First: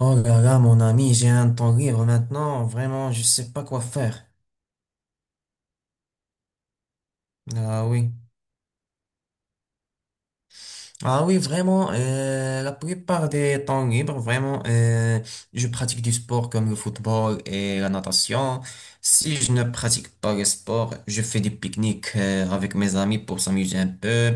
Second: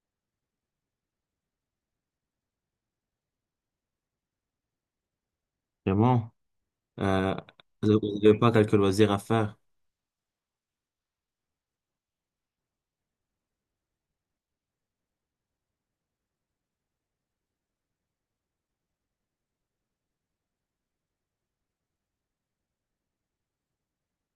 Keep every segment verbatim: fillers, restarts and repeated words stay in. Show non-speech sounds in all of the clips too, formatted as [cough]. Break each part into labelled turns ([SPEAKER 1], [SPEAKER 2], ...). [SPEAKER 1] Oh là là, mon ami, j'ai un temps libre maintenant. Vraiment, je sais pas quoi faire.
[SPEAKER 2] Vraiment. Euh,
[SPEAKER 1] Ah
[SPEAKER 2] Vous
[SPEAKER 1] oui.
[SPEAKER 2] n'avez pas quelques loisirs à faire.
[SPEAKER 1] Ah oui, vraiment, euh, la plupart des temps libres, vraiment, euh, je pratique du sport comme le football et la natation. Si je ne pratique pas le sport, je fais des pique-niques, euh, avec mes amis pour s'amuser un peu.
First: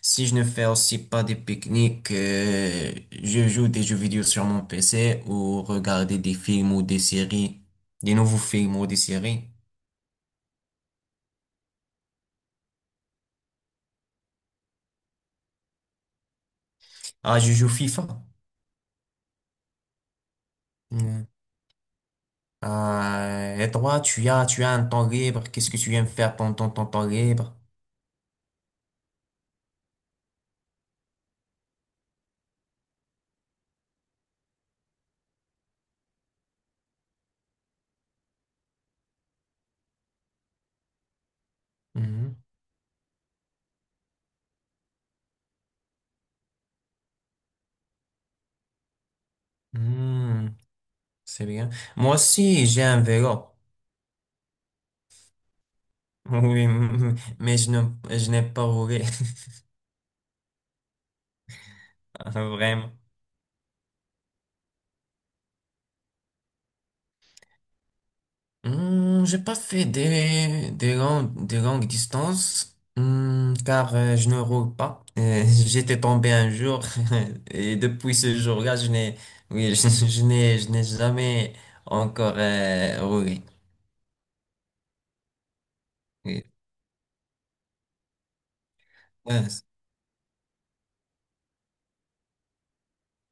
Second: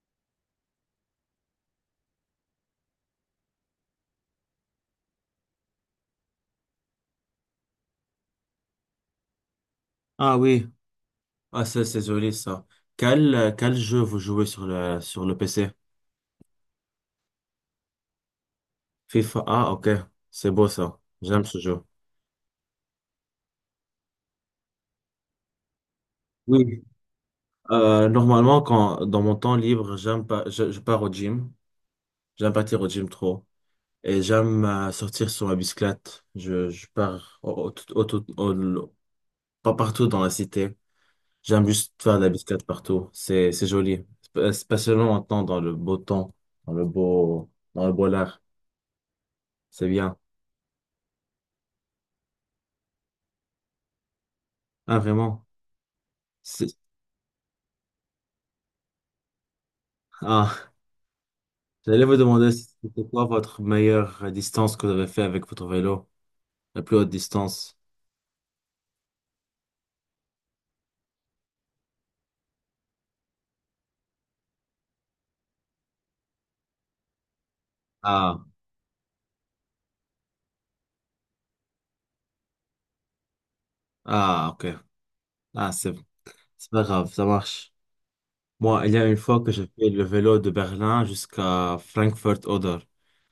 [SPEAKER 1] Si je ne fais aussi pas des pique-niques, euh, je joue des jeux vidéo sur mon P C ou regarder des films ou des séries, des nouveaux films ou des séries.
[SPEAKER 2] Ah oui. Ah, c'est c'est joli, ça. Quel, euh, quel jeu vous jouez sur le, sur le P C?
[SPEAKER 1] Ah, je joue FIFA.
[SPEAKER 2] FIFA. Ah, ok. C'est beau, ça.
[SPEAKER 1] Mm.
[SPEAKER 2] J'aime ce jeu.
[SPEAKER 1] Ah, et toi, tu as, tu as un temps libre. Qu'est-ce que tu aimes faire pendant ton,
[SPEAKER 2] Oui.
[SPEAKER 1] ton temps libre?
[SPEAKER 2] Euh, normalement, quand, dans mon temps libre, j'aime pas, je, je pars au gym. J'aime partir au gym trop. Et j'aime euh, sortir sur ma bicyclette. Je, je pars au, au- tout- au- tout- au- pas partout dans la cité. J'aime juste faire de la
[SPEAKER 1] Mhm.
[SPEAKER 2] biscate partout. C'est, c'est joli. Sp- Spécialement maintenant dans le beau temps, dans le beau, dans le beau lard. C'est bien.
[SPEAKER 1] Mm, c'est bien. Moi aussi, j'ai un vélo.
[SPEAKER 2] Ah, vraiment.
[SPEAKER 1] [laughs] Oui,
[SPEAKER 2] C'est-
[SPEAKER 1] mais je n'ai, je n'ai pas roulé.
[SPEAKER 2] Ah, j'allais vous
[SPEAKER 1] [laughs]
[SPEAKER 2] demander si
[SPEAKER 1] Vraiment.
[SPEAKER 2] c'était quoi votre meilleure distance que vous avez fait avec votre vélo? La plus haute distance.
[SPEAKER 1] Hmm, j'ai pas fait des, des longues, des longues distances, hmm, car euh, je ne roule pas. Euh, [laughs] j'étais tombé un jour [laughs] et depuis ce
[SPEAKER 2] Ah,
[SPEAKER 1] jour-là, je n'ai, oui, [laughs] je, je n'ai, je n'ai jamais encore euh, roulé.
[SPEAKER 2] ah, ok. Ah, c'est,
[SPEAKER 1] Oui.
[SPEAKER 2] c'est pas grave. Ça marche. Moi, il y a une fois
[SPEAKER 1] Ouais,
[SPEAKER 2] que
[SPEAKER 1] c'est
[SPEAKER 2] j'ai fait le vélo de Berlin jusqu'à Frankfurt-Oder.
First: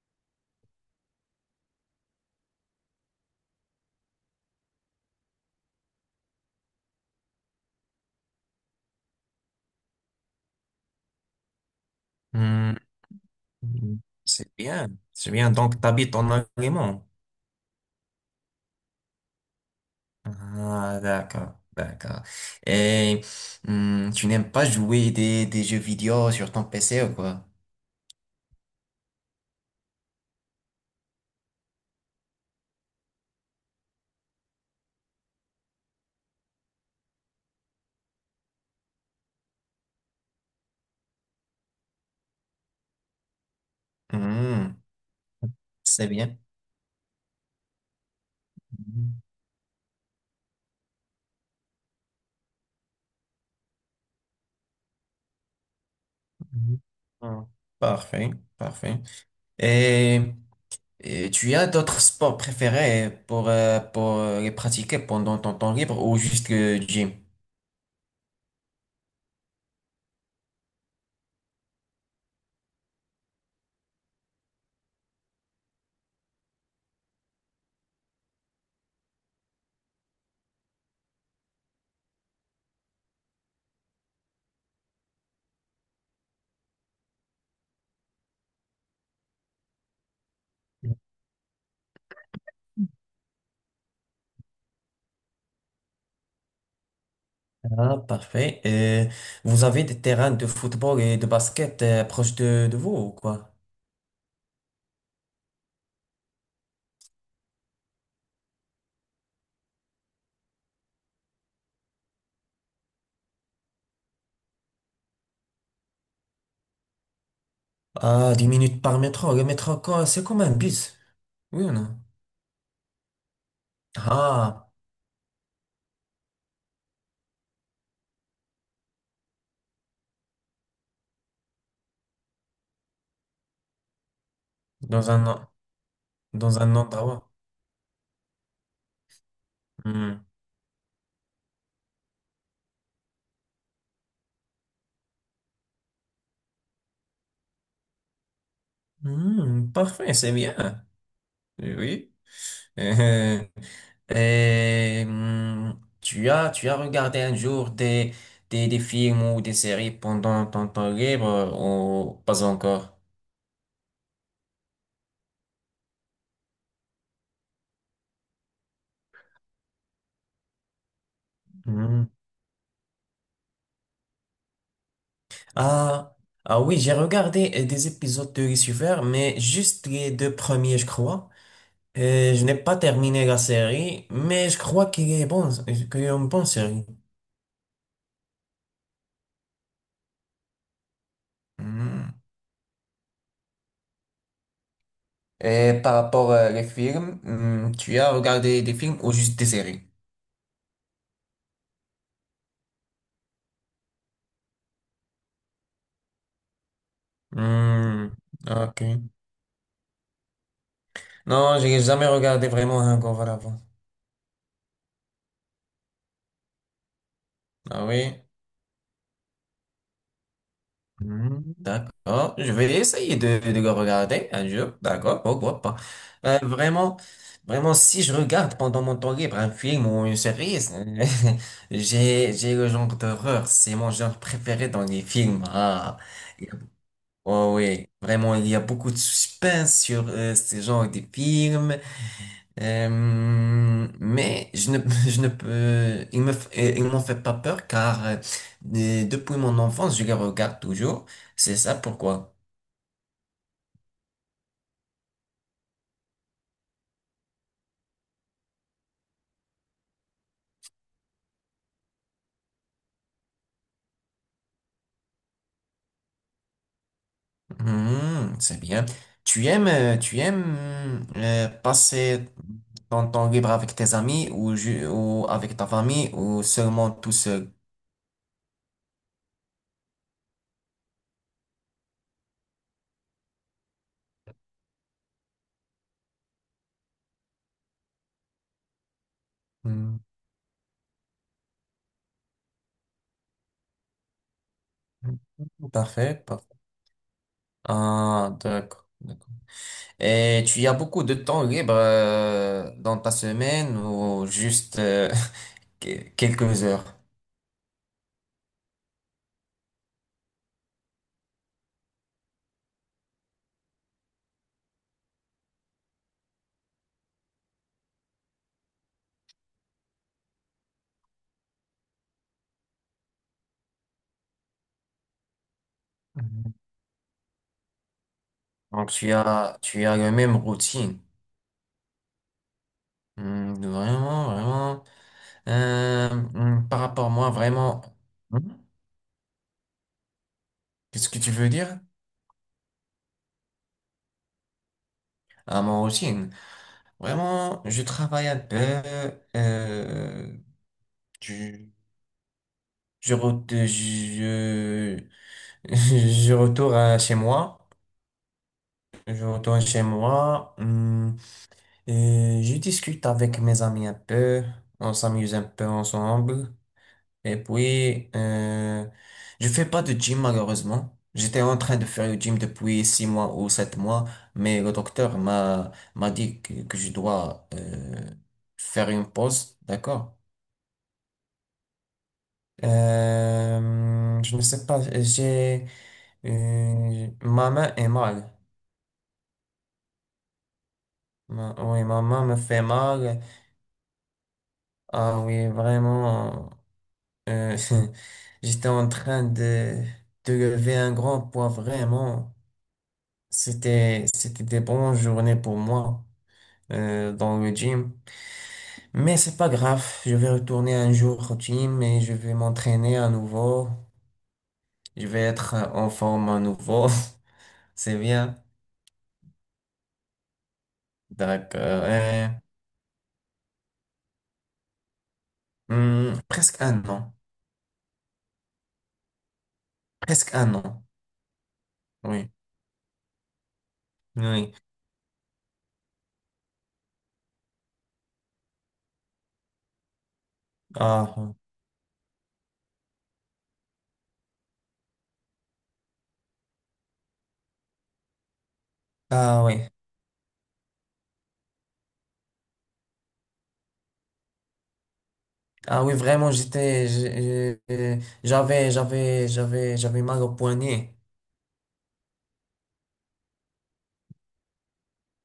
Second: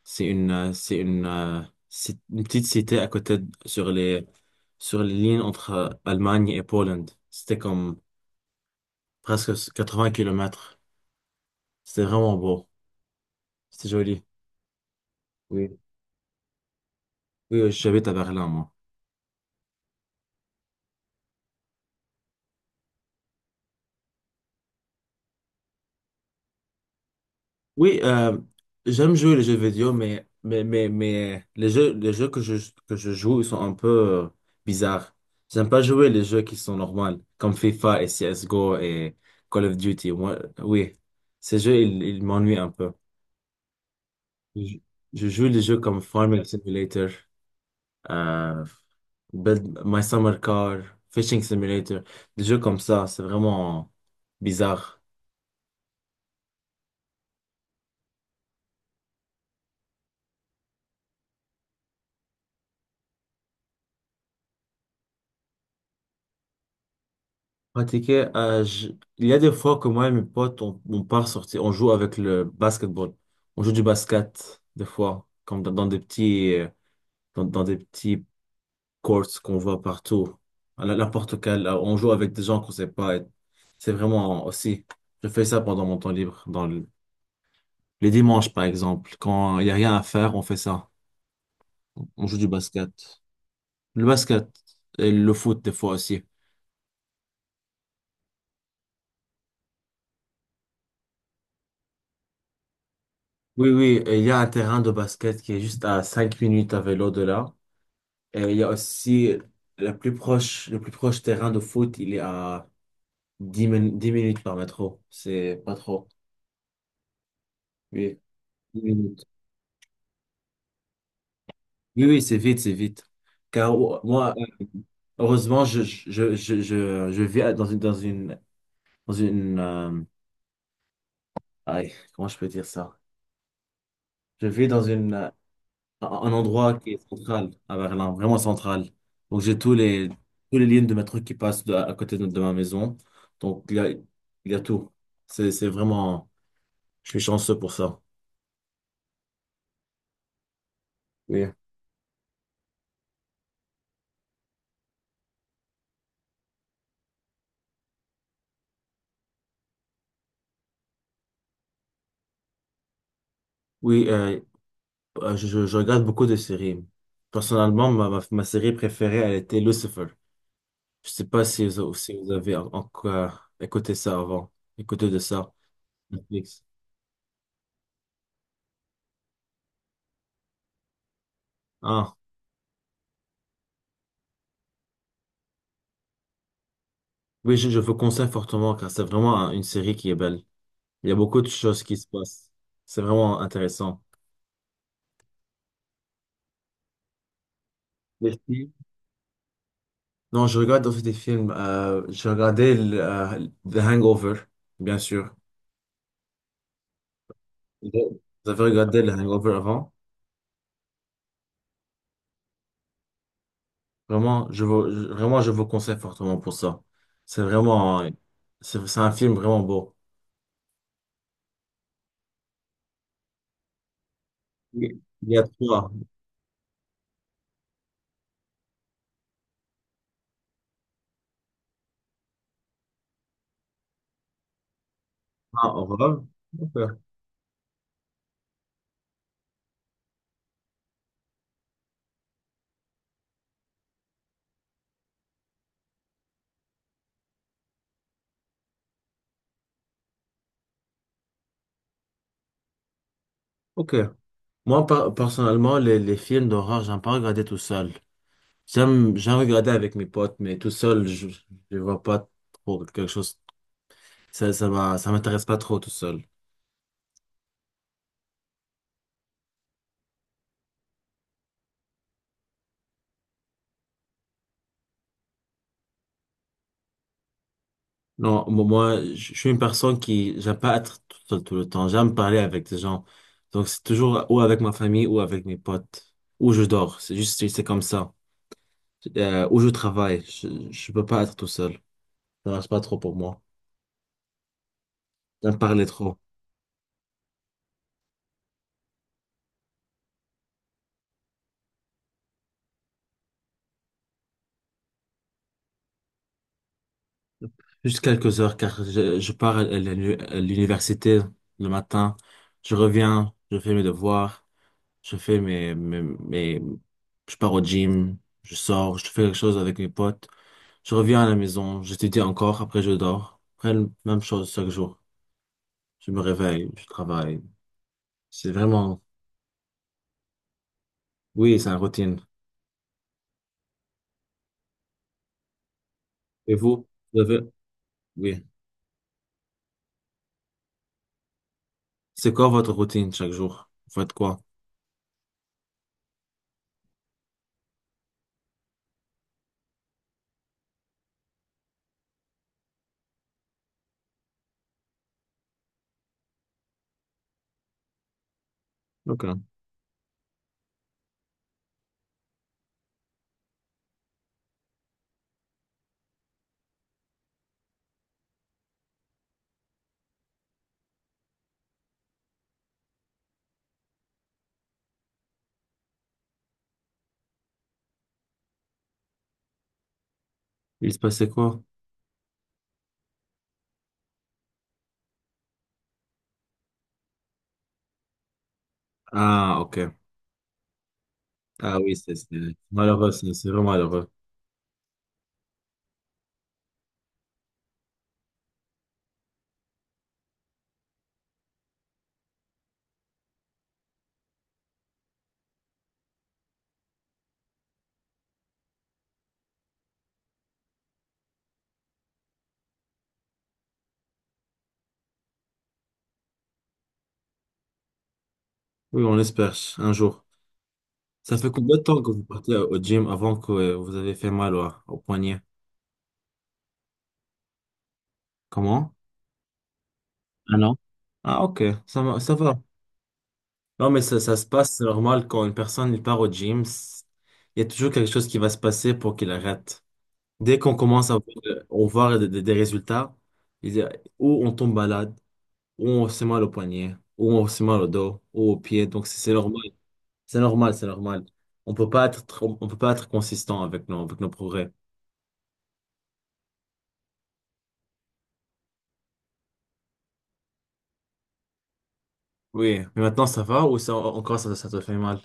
[SPEAKER 2] C'est une, euh, c'est une, euh, c'est une petite cité à côté de- sur les, sur les lignes entre euh, Allemagne et Pologne. C'était comme presque 80 kilomètres. C'était vraiment beau.
[SPEAKER 1] hmm,
[SPEAKER 2] C'était joli.
[SPEAKER 1] c'est bien, c'est bien.
[SPEAKER 2] Oui.
[SPEAKER 1] Donc, t'habites en Allemagne.
[SPEAKER 2] Oui, j'habite à Berlin, moi.
[SPEAKER 1] Ah, d'accord, d'accord. Et hmm, tu n'aimes pas jouer des, des jeux vidéo sur ton P C ou quoi?
[SPEAKER 2] Oui, euh, j'aime jouer les jeux vidéo, mais, mais, mais, mais les jeux, les jeux que je, que je joue, ils sont un peu euh, bizarres. J'aime pas jouer les jeux qui sont normaux, comme FIFA et C S G O et Call of Duty. Moi, oui, ces jeux, ils, ils m'ennuient un peu. Je,
[SPEAKER 1] Hmm,
[SPEAKER 2] je joue les jeux comme
[SPEAKER 1] c'est bien.
[SPEAKER 2] Farming Simulator, euh,
[SPEAKER 1] Mhm,
[SPEAKER 2] Build My Summer Car, Fishing Simulator, des jeux comme ça, c'est vraiment bizarre.
[SPEAKER 1] mhm. Hein. Parfait, parfait. Et, et tu as d'autres sports préférés pour, euh, pour euh, les pratiquer pendant ton temps libre ou juste le gym?
[SPEAKER 2] Pratiquer, euh, je- il y a des fois que moi et mes potes, on, on part sortir, on joue avec le basketball. On joue du basket, des fois, comme dans, dans des petits, euh, dans, dans des petits courts qu'on voit partout. À la- N'importe quel, euh, on joue avec des gens qu'on sait pas. Et c'est vraiment aussi, je fais ça pendant mon temps libre, dans le- les dimanches, par exemple. Quand il y a rien à faire, on fait ça. On joue du basket. Le basket et le foot, des fois aussi.
[SPEAKER 1] Ah, parfait. Et vous avez des terrains de football et de basket euh, proches de, de vous ou quoi?
[SPEAKER 2] Oui, oui, et il y a un terrain de basket qui est juste à cinq minutes à vélo de là. Euh, il y a aussi la plus proche, le plus proche terrain de foot, il est à dix min- dix minutes par métro. C'est pas trop. Oui,
[SPEAKER 1] Ah, dix minutes
[SPEAKER 2] dix
[SPEAKER 1] par
[SPEAKER 2] minutes.
[SPEAKER 1] métro. Le métro, quoi, c'est comme un bus. Oui ou non?
[SPEAKER 2] Oui, oui, c'est vite, c'est vite. Car euh, moi, euh,
[SPEAKER 1] Ah,
[SPEAKER 2] heureusement, je, je, je, je, je vis dans une, dans une, dans une euh, aïe, comment je peux dire ça? Je vis dans
[SPEAKER 1] dans
[SPEAKER 2] une,
[SPEAKER 1] un,
[SPEAKER 2] euh,
[SPEAKER 1] en-
[SPEAKER 2] un un
[SPEAKER 1] dans un
[SPEAKER 2] endroit qui est
[SPEAKER 1] endroit.
[SPEAKER 2] central à Berlin, vraiment central. Donc, j'ai tous les,
[SPEAKER 1] Hmm.
[SPEAKER 2] tous les lignes de métro qui passent de- à côté de, de ma maison. Donc, il y a, il y a tout. C'est, c'est vraiment. Je suis chanceux pour ça.
[SPEAKER 1] Hmm, parfait, c'est bien.
[SPEAKER 2] Oui.
[SPEAKER 1] Oui. [laughs] Euh, euh, hum, tu as, tu as regardé un jour des, des, des films ou des séries pendant ton temps libre euh, ou pas encore?
[SPEAKER 2] Oui, euh, euh, je, je- je regarde beaucoup de séries. Personnellement, ma, ma, ma série préférée, elle était Lucifer. Je sais pas si vous,
[SPEAKER 1] Hum.
[SPEAKER 2] si vous avez en- encore écouté ça avant, écouté de ça,
[SPEAKER 1] Ah, ah
[SPEAKER 2] Netflix.
[SPEAKER 1] oui, j'ai regardé euh, des épisodes de Lucifer, mais juste les deux premiers, je crois.
[SPEAKER 2] Ah,
[SPEAKER 1] Euh, je n'ai pas terminé la série, mais je crois qu'il est bon, qu'il est une bonne série.
[SPEAKER 2] oui, je, je vous conseille fortement car c'est vraiment un- une série qui est belle. Il y a beaucoup de choses qui se
[SPEAKER 1] Hum.
[SPEAKER 2] passent. C'est vraiment intéressant.
[SPEAKER 1] Et par rapport euh, les films, hum, tu as
[SPEAKER 2] Les
[SPEAKER 1] regardé
[SPEAKER 2] films?
[SPEAKER 1] des films ou juste des séries?
[SPEAKER 2] Non, je regarde aussi des films. Euh, j'ai regardé le, euh, The Hangover, bien sûr.
[SPEAKER 1] Hum,
[SPEAKER 2] Vous avez
[SPEAKER 1] Ok.
[SPEAKER 2] regardé The Hangover avant?
[SPEAKER 1] Non, j'ai jamais regardé vraiment un Hangover avant.
[SPEAKER 2] Vraiment, je vous, je- vraiment, je vous conseille fortement pour ça. C'est
[SPEAKER 1] Ah
[SPEAKER 2] vraiment, euh,
[SPEAKER 1] oui?
[SPEAKER 2] c'est c'est un film vraiment beau.
[SPEAKER 1] Hmm, d'accord. Je vais essayer de, de le regarder un jour.
[SPEAKER 2] Il
[SPEAKER 1] D'accord,
[SPEAKER 2] y a
[SPEAKER 1] pourquoi pas.
[SPEAKER 2] trois.
[SPEAKER 1] Euh, vraiment, vraiment, si je regarde pendant mon temps libre un film ou une série, c'est- [laughs] j'ai, j'ai le genre d'horreur. C'est mon genre préféré dans les films.
[SPEAKER 2] Un
[SPEAKER 1] Ah,
[SPEAKER 2] horreur. Ok.
[SPEAKER 1] oh oui. Vraiment, il y a beaucoup de suspense sur euh, ce genre de films. Euh, mais je ne, [laughs] je ne peux, ils me, f- euh, ils m'ont fait pas peur car euh, euh, depuis mon enfance, je les regarde toujours. C'est ça pourquoi.
[SPEAKER 2] Ok. Moi, per- personnellement, les, les films d'horreur, j'aime pas regarder tout seul. J'aime, j'aime regarder avec mes potes, mais tout seul, je, je vois pas trop quelque chose. Ça, ça m'a- ça m'intéresse pas trop tout seul.
[SPEAKER 1] Hmm, c'est bien. Tu aimes, euh, tu aimes euh, passer ton temps libre avec tes amis ou, ju- ou avec ta famille ou seulement tout seul?
[SPEAKER 2] Non, mo- moi, je je suis une personne qui, j'aime pas être tout seul tout le temps. J'aime parler avec des gens. Donc, c'est toujours ou avec ma famille ou avec mes potes. Ou je dors. C'est juste, c'est comme ça. Euh, ou je
[SPEAKER 1] Hmm,
[SPEAKER 2] travaille. Je, je peux pas être tout seul. Ça marche pas trop pour moi. J'aime parler trop.
[SPEAKER 1] parfait, parfait. Ah, d'accord. Et tu as beaucoup de temps libre euh, dans ta semaine ou juste euh, [laughs] que- quelques heures.
[SPEAKER 2] Juste quelques heures, car je, je pars à l'uni- à l'université le matin. Je reviens, je fais mes devoirs. Je fais mes, mes, mes, Je pars au gym. Je sors, je fais quelque chose avec mes potes. Je reviens à la maison, j'étudie encore, après je dors. Après, le- même chose chaque jour. Je me
[SPEAKER 1] Mhm.
[SPEAKER 2] réveille, je travaille. C'est
[SPEAKER 1] Donc
[SPEAKER 2] vraiment,
[SPEAKER 1] tu as tu as la même routine.
[SPEAKER 2] oui, c'est une routine.
[SPEAKER 1] Hmm, vraiment, vraiment. Euh,
[SPEAKER 2] Et
[SPEAKER 1] hmm, par
[SPEAKER 2] vous,
[SPEAKER 1] rapport à
[SPEAKER 2] vous
[SPEAKER 1] moi,
[SPEAKER 2] avez,
[SPEAKER 1] vraiment. Hmm.
[SPEAKER 2] oui.
[SPEAKER 1] Qu'est-ce que tu veux dire?
[SPEAKER 2] C'est quoi votre routine chaque jour? Vous faites quoi?
[SPEAKER 1] À mon routine. Vraiment, je travaille un peu. euh, je, je, re- je, [laughs] je retourne à chez moi. Je
[SPEAKER 2] Ok.
[SPEAKER 1] retourne chez moi. Hmm, Euh, je discute avec mes amis un peu, on s'amuse un peu ensemble. Et puis, euh, je fais pas de gym malheureusement. J'étais en train de faire le gym depuis six mois ou sept mois, mais le docteur m'a m'a dit que, que je dois euh, faire une pause, d'accord?
[SPEAKER 2] Il se passait quoi?
[SPEAKER 1] Euh, je ne sais pas, j'ai euh, ma main est mal.
[SPEAKER 2] Ah, ok.
[SPEAKER 1] Ma-
[SPEAKER 2] Ah
[SPEAKER 1] oui,
[SPEAKER 2] oui,
[SPEAKER 1] ma
[SPEAKER 2] c'est
[SPEAKER 1] main me
[SPEAKER 2] c'est
[SPEAKER 1] fait
[SPEAKER 2] malheureux,
[SPEAKER 1] mal.
[SPEAKER 2] c'est c'est vraiment malheureux.
[SPEAKER 1] Ah oui, vraiment. Euh, [laughs] j'étais en train de, de lever un grand poids, vraiment. C'était, c'était des bonnes journées pour moi euh, dans le gym. Mais c'est pas grave, je vais retourner un jour au gym et je vais m'entraîner à nouveau. Je vais être en forme à nouveau. [laughs] C'est bien.
[SPEAKER 2] Oui, on espère un jour. Ça fait
[SPEAKER 1] D'accord.
[SPEAKER 2] combien de temps que vous
[SPEAKER 1] Euh,
[SPEAKER 2] partez au gym avant que euh, vous avez fait mal au, au poignet?
[SPEAKER 1] hum, presque un an.
[SPEAKER 2] Comment?
[SPEAKER 1] Presque un
[SPEAKER 2] Un an.
[SPEAKER 1] an.
[SPEAKER 2] Ah, ok. Ça, va-
[SPEAKER 1] Oui.
[SPEAKER 2] ça va. Non, mais ça, ça se
[SPEAKER 1] Oui.
[SPEAKER 2] passe, c'est normal quand une personne il part au gym, c- il y a toujours quelque chose qui va se passer pour qu'il arrête. Dès qu'on commence à voir,
[SPEAKER 1] Ah,
[SPEAKER 2] euh, on voit des, des- des résultats, il y a- ou on tombe malade, ou on se mal au poignet, ou on se mal au dos, ou aux pieds. Donc c'est c'est
[SPEAKER 1] ah oui.
[SPEAKER 2] normal, c'est normal, c'est normal. On peut pas être, trop- on peut pas être consistant avec nos, avec nos progrès.
[SPEAKER 1] Ah oui, vraiment, j'étais, j'ai- j'ai- j'avais, j'avais, j'avais, j'avais mal au poignet.
[SPEAKER 2] Oui, mais maintenant ça va ou ça, encore ça, ça te fait mal?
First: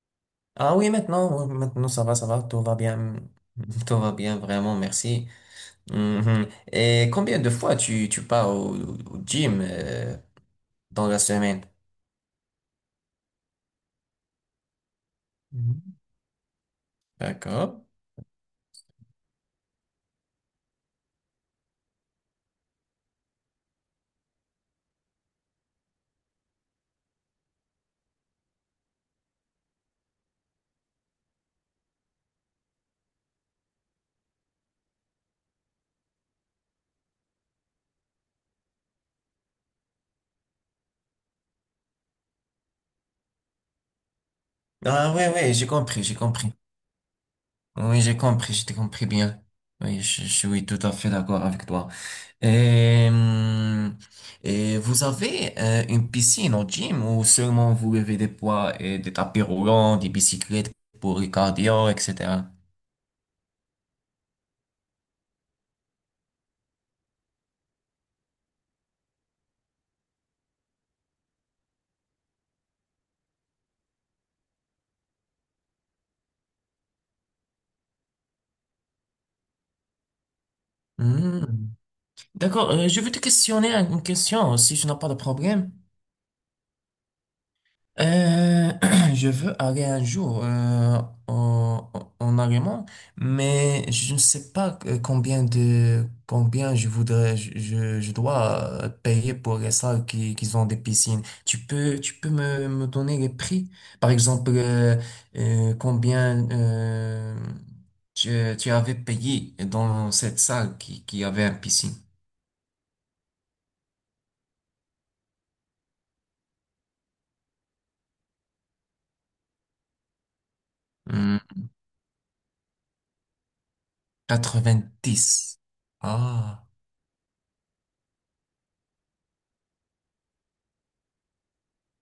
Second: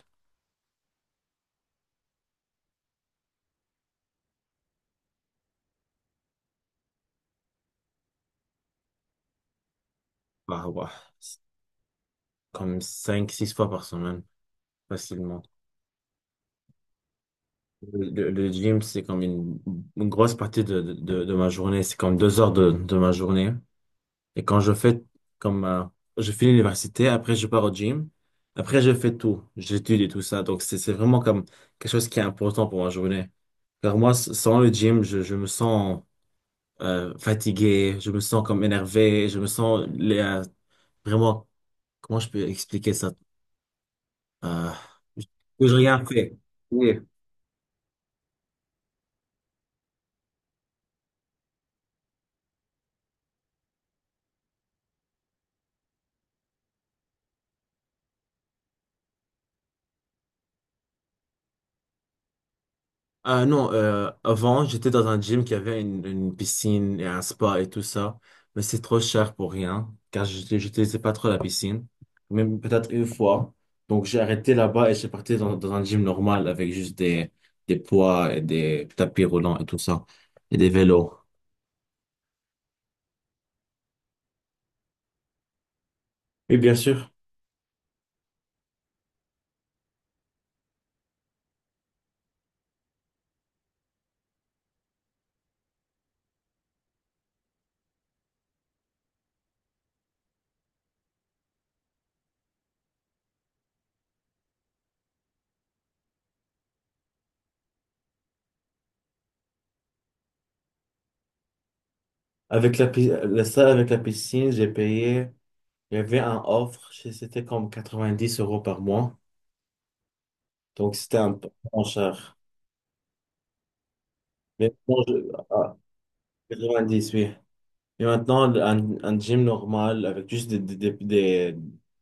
[SPEAKER 1] Ah oui, maintenant, oui, maintenant, ça va, ça va, tout va bien. [laughs] Tout va bien, vraiment, merci. Mhm. Et combien de fois tu, tu pars au, au gym, euh,
[SPEAKER 2] Bah ouais,
[SPEAKER 1] dans la
[SPEAKER 2] c'est
[SPEAKER 1] semaine?
[SPEAKER 2] comme cinq six fois par semaine, facilement.
[SPEAKER 1] Mhm. D'accord.
[SPEAKER 2] Le, le gym, c'est comme une, une grosse partie de, de, de- de ma journée. C'est comme deux heures de, de ma journée. Et quand je fais, comme, euh, je finis l'université, après je pars au gym, après je fais tout. J'étudie tout ça. Donc c'est, c'est vraiment comme quelque chose qui est important pour ma journée. Car moi, s- sans le gym, je, je me sens euh, fatigué, je me sens comme énervé, je me sens les, euh, vraiment, comment je peux expliquer ça? Euh,
[SPEAKER 1] Ah oui, oui, j'ai
[SPEAKER 2] que j'ai
[SPEAKER 1] compris,
[SPEAKER 2] rien
[SPEAKER 1] j'ai
[SPEAKER 2] fait.
[SPEAKER 1] compris. Oui, j'ai compris, j'ai compris bien. Oui, je je suis tout à fait d'accord avec toi. Et, hum, et vous avez euh, une piscine au gym ou seulement vous levez des poids et des tapis roulants, des bicyclettes pour le cardio, et cetera.
[SPEAKER 2] Ah non, euh, avant, j'étais dans un gym qui avait une, une piscine et un spa et tout ça, mais c'est trop cher pour rien, car je j'utilisais pas trop la piscine, même peut-être une fois. Donc j'ai arrêté là-bas et j'ai parti dans, dans un gym normal avec juste des, des poids et des tapis roulants et tout ça, et des vélos.
[SPEAKER 1] Hmm. D'accord, euh, je vais te questionner une question si tu n'as pas de problème.
[SPEAKER 2] Oui, bien sûr.
[SPEAKER 1] Euh, [clears throat] je veux aller un jour euh, en, en en Allemagne, mais je ne sais pas euh, combien de combien je voudrais je, je je dois euh, payer pour les salles qui, qui ont des piscines. Tu peux tu peux me, me donner les prix? Par exemple, euh, euh, combien euh, tu, tu avais payé dans cette salle qui, qui avait une piscine?
[SPEAKER 2] Avec la, pi- la salle avec la piscine, j'ai payé, il y avait un offre, c'est- c'était comme quatre-vingt-dix euros par mois, donc c'était un
[SPEAKER 1] Hmm,
[SPEAKER 2] peu moins cher. Mais bon, je-
[SPEAKER 1] dix
[SPEAKER 2] ah,
[SPEAKER 1] Ah.
[SPEAKER 2] quatre-vingt-dix, oui. Et maintenant, un, un gym normal avec juste des, des, des, des,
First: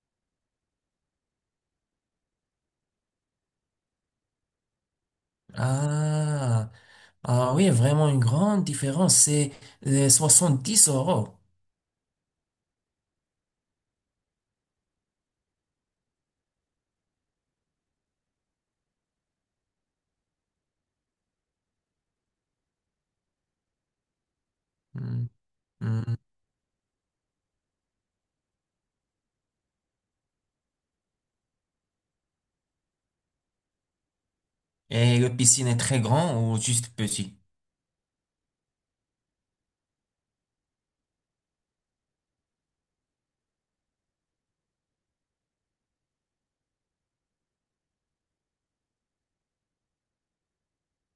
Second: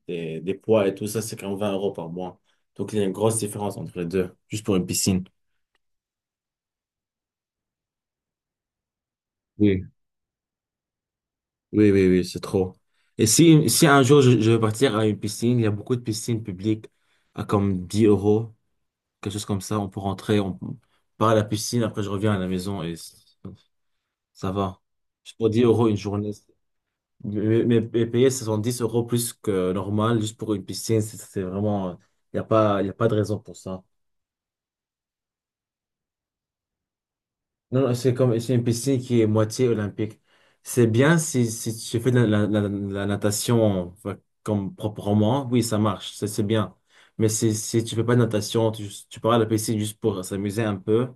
[SPEAKER 2] des- des poids et tout ça, c'est quand même vingt euros par mois. Donc, il y a une grosse différence entre les deux, juste pour une piscine.
[SPEAKER 1] Ah, ah oui, vraiment une grande différence. C'est
[SPEAKER 2] Oui,
[SPEAKER 1] euh, dix euros.
[SPEAKER 2] oui, oui, oui, c'est trop. Et si, si un jour je, je veux partir à une piscine, il y a beaucoup de piscines publiques à comme dix euros, quelque chose comme ça, on peut rentrer, on part à la piscine, après je reviens à la maison et c- ça va.
[SPEAKER 1] Hmm,
[SPEAKER 2] Juste pour dix euros une
[SPEAKER 1] hmm.
[SPEAKER 2] journée. Mais, mais- mais payer soixante-dix euros plus que normal juste pour une piscine, c'est c'est vraiment. Il n'y a pas, Y a pas de raison pour ça.
[SPEAKER 1] Et la piscine est très grand ou juste petit?
[SPEAKER 2] Non, non, c'est comme c'est une piscine qui est moitié olympique. C'est bien si, si tu fais de la, la, la- la natation enfin, comme proprement, oui, ça marche, c'est c'est bien. Mais si, si tu fais pas de natation, tu, tu pars à la piscine juste pour s'amuser un peu,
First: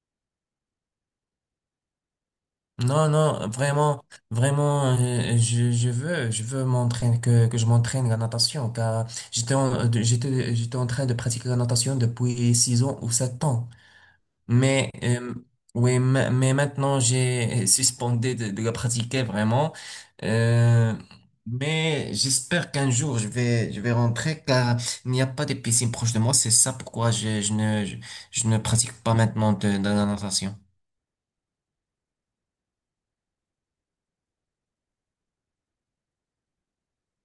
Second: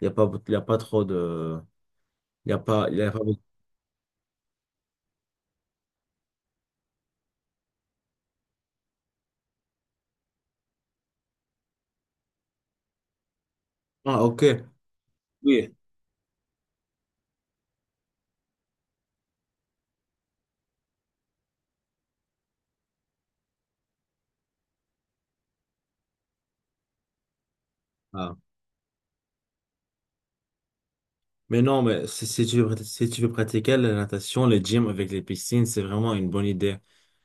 [SPEAKER 2] il n'y a pas, y a pas trop de. Il a pas, Y
[SPEAKER 1] Non,
[SPEAKER 2] a pas...
[SPEAKER 1] non, vraiment, vraiment, euh, je, je veux, je veux m'entraîner, que, que je m'entraîne la natation, car j'étais en, de- j'étais, j'étais en train de pratiquer la natation depuis six ans ou sept ans.
[SPEAKER 2] Ah, ok.
[SPEAKER 1] Mais, euh,
[SPEAKER 2] Oui.
[SPEAKER 1] oui, ma- mais maintenant, j'ai suspendu de, de la pratiquer vraiment. Euh, mais j'espère qu'un jour, je vais, je vais rentrer car il n'y a pas de piscine proche de moi. C'est ça pourquoi je, je ne, je,
[SPEAKER 2] Ah.
[SPEAKER 1] je ne pratique pas maintenant de, de la natation.
[SPEAKER 2] Mais non, mais si, si tu veux, prat- si tu veux pratiquer la natation, le gym avec les piscines, c'est vraiment une bonne idée.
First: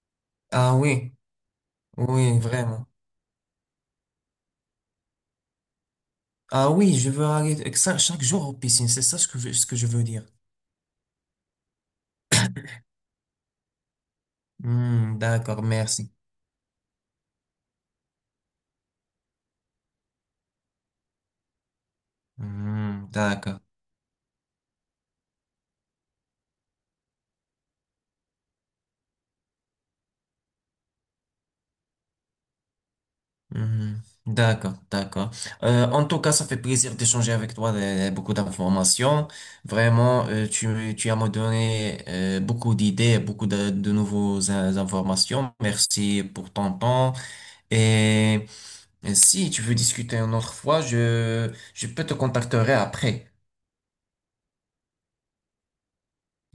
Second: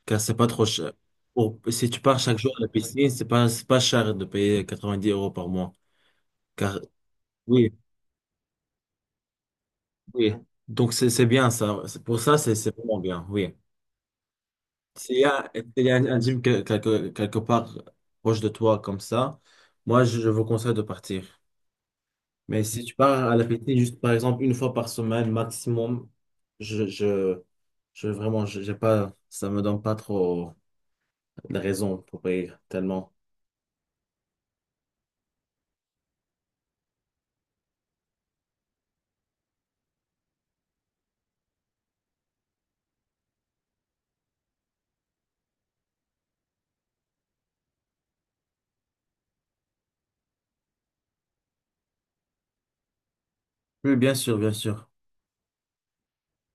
[SPEAKER 2] Car c'est pas trop
[SPEAKER 1] Ah
[SPEAKER 2] cher.
[SPEAKER 1] oui,
[SPEAKER 2] Pour- si tu pars chaque
[SPEAKER 1] oui,
[SPEAKER 2] jour à la
[SPEAKER 1] vraiment.
[SPEAKER 2] piscine, c'est pas, c'est pas cher de payer quatre-vingt-dix euros par mois.
[SPEAKER 1] Ah
[SPEAKER 2] Car,
[SPEAKER 1] oui, je veux aller
[SPEAKER 2] oui,
[SPEAKER 1] exa- chaque jour aux piscines. C'est ça ce que, je- ce que je veux dire.
[SPEAKER 2] oui. Donc, c'est, c'est bien ça. C'est- Pour ça, c'est, c'est vraiment bien, oui. S'il
[SPEAKER 1] Hmm,
[SPEAKER 2] y a,
[SPEAKER 1] d'accord,
[SPEAKER 2] s'il y a un
[SPEAKER 1] merci.
[SPEAKER 2] un gym que- quelque, quelque part proche de toi comme ça, moi, je je vous conseille de partir. Mais si tu
[SPEAKER 1] Hmm,
[SPEAKER 2] pars à la
[SPEAKER 1] d'accord.
[SPEAKER 2] P T juste par exemple une fois par semaine maximum, je, je, je vraiment, je- j'ai pas, ça me donne pas trop de raisons pour payer tellement.
[SPEAKER 1] Mhm. D'accord, d'accord. Euh, en tout cas, ça fait plaisir d'échanger avec toi euh, beaucoup d'informations. Vraiment, euh, tu, tu as me donné euh, beaucoup d'idées, beaucoup de, de nouvelles in- informations. Merci pour ton temps. Et, et si tu veux discuter une autre fois, je, je peux te contacter après.
[SPEAKER 2] Oui, bien sûr, bien sûr.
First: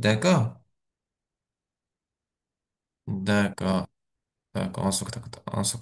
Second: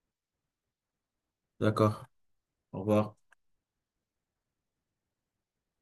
[SPEAKER 1] D'accord?
[SPEAKER 2] D'accord. Au revoir.
[SPEAKER 1] D'accord, d'accord. On se contacte, on se contacte.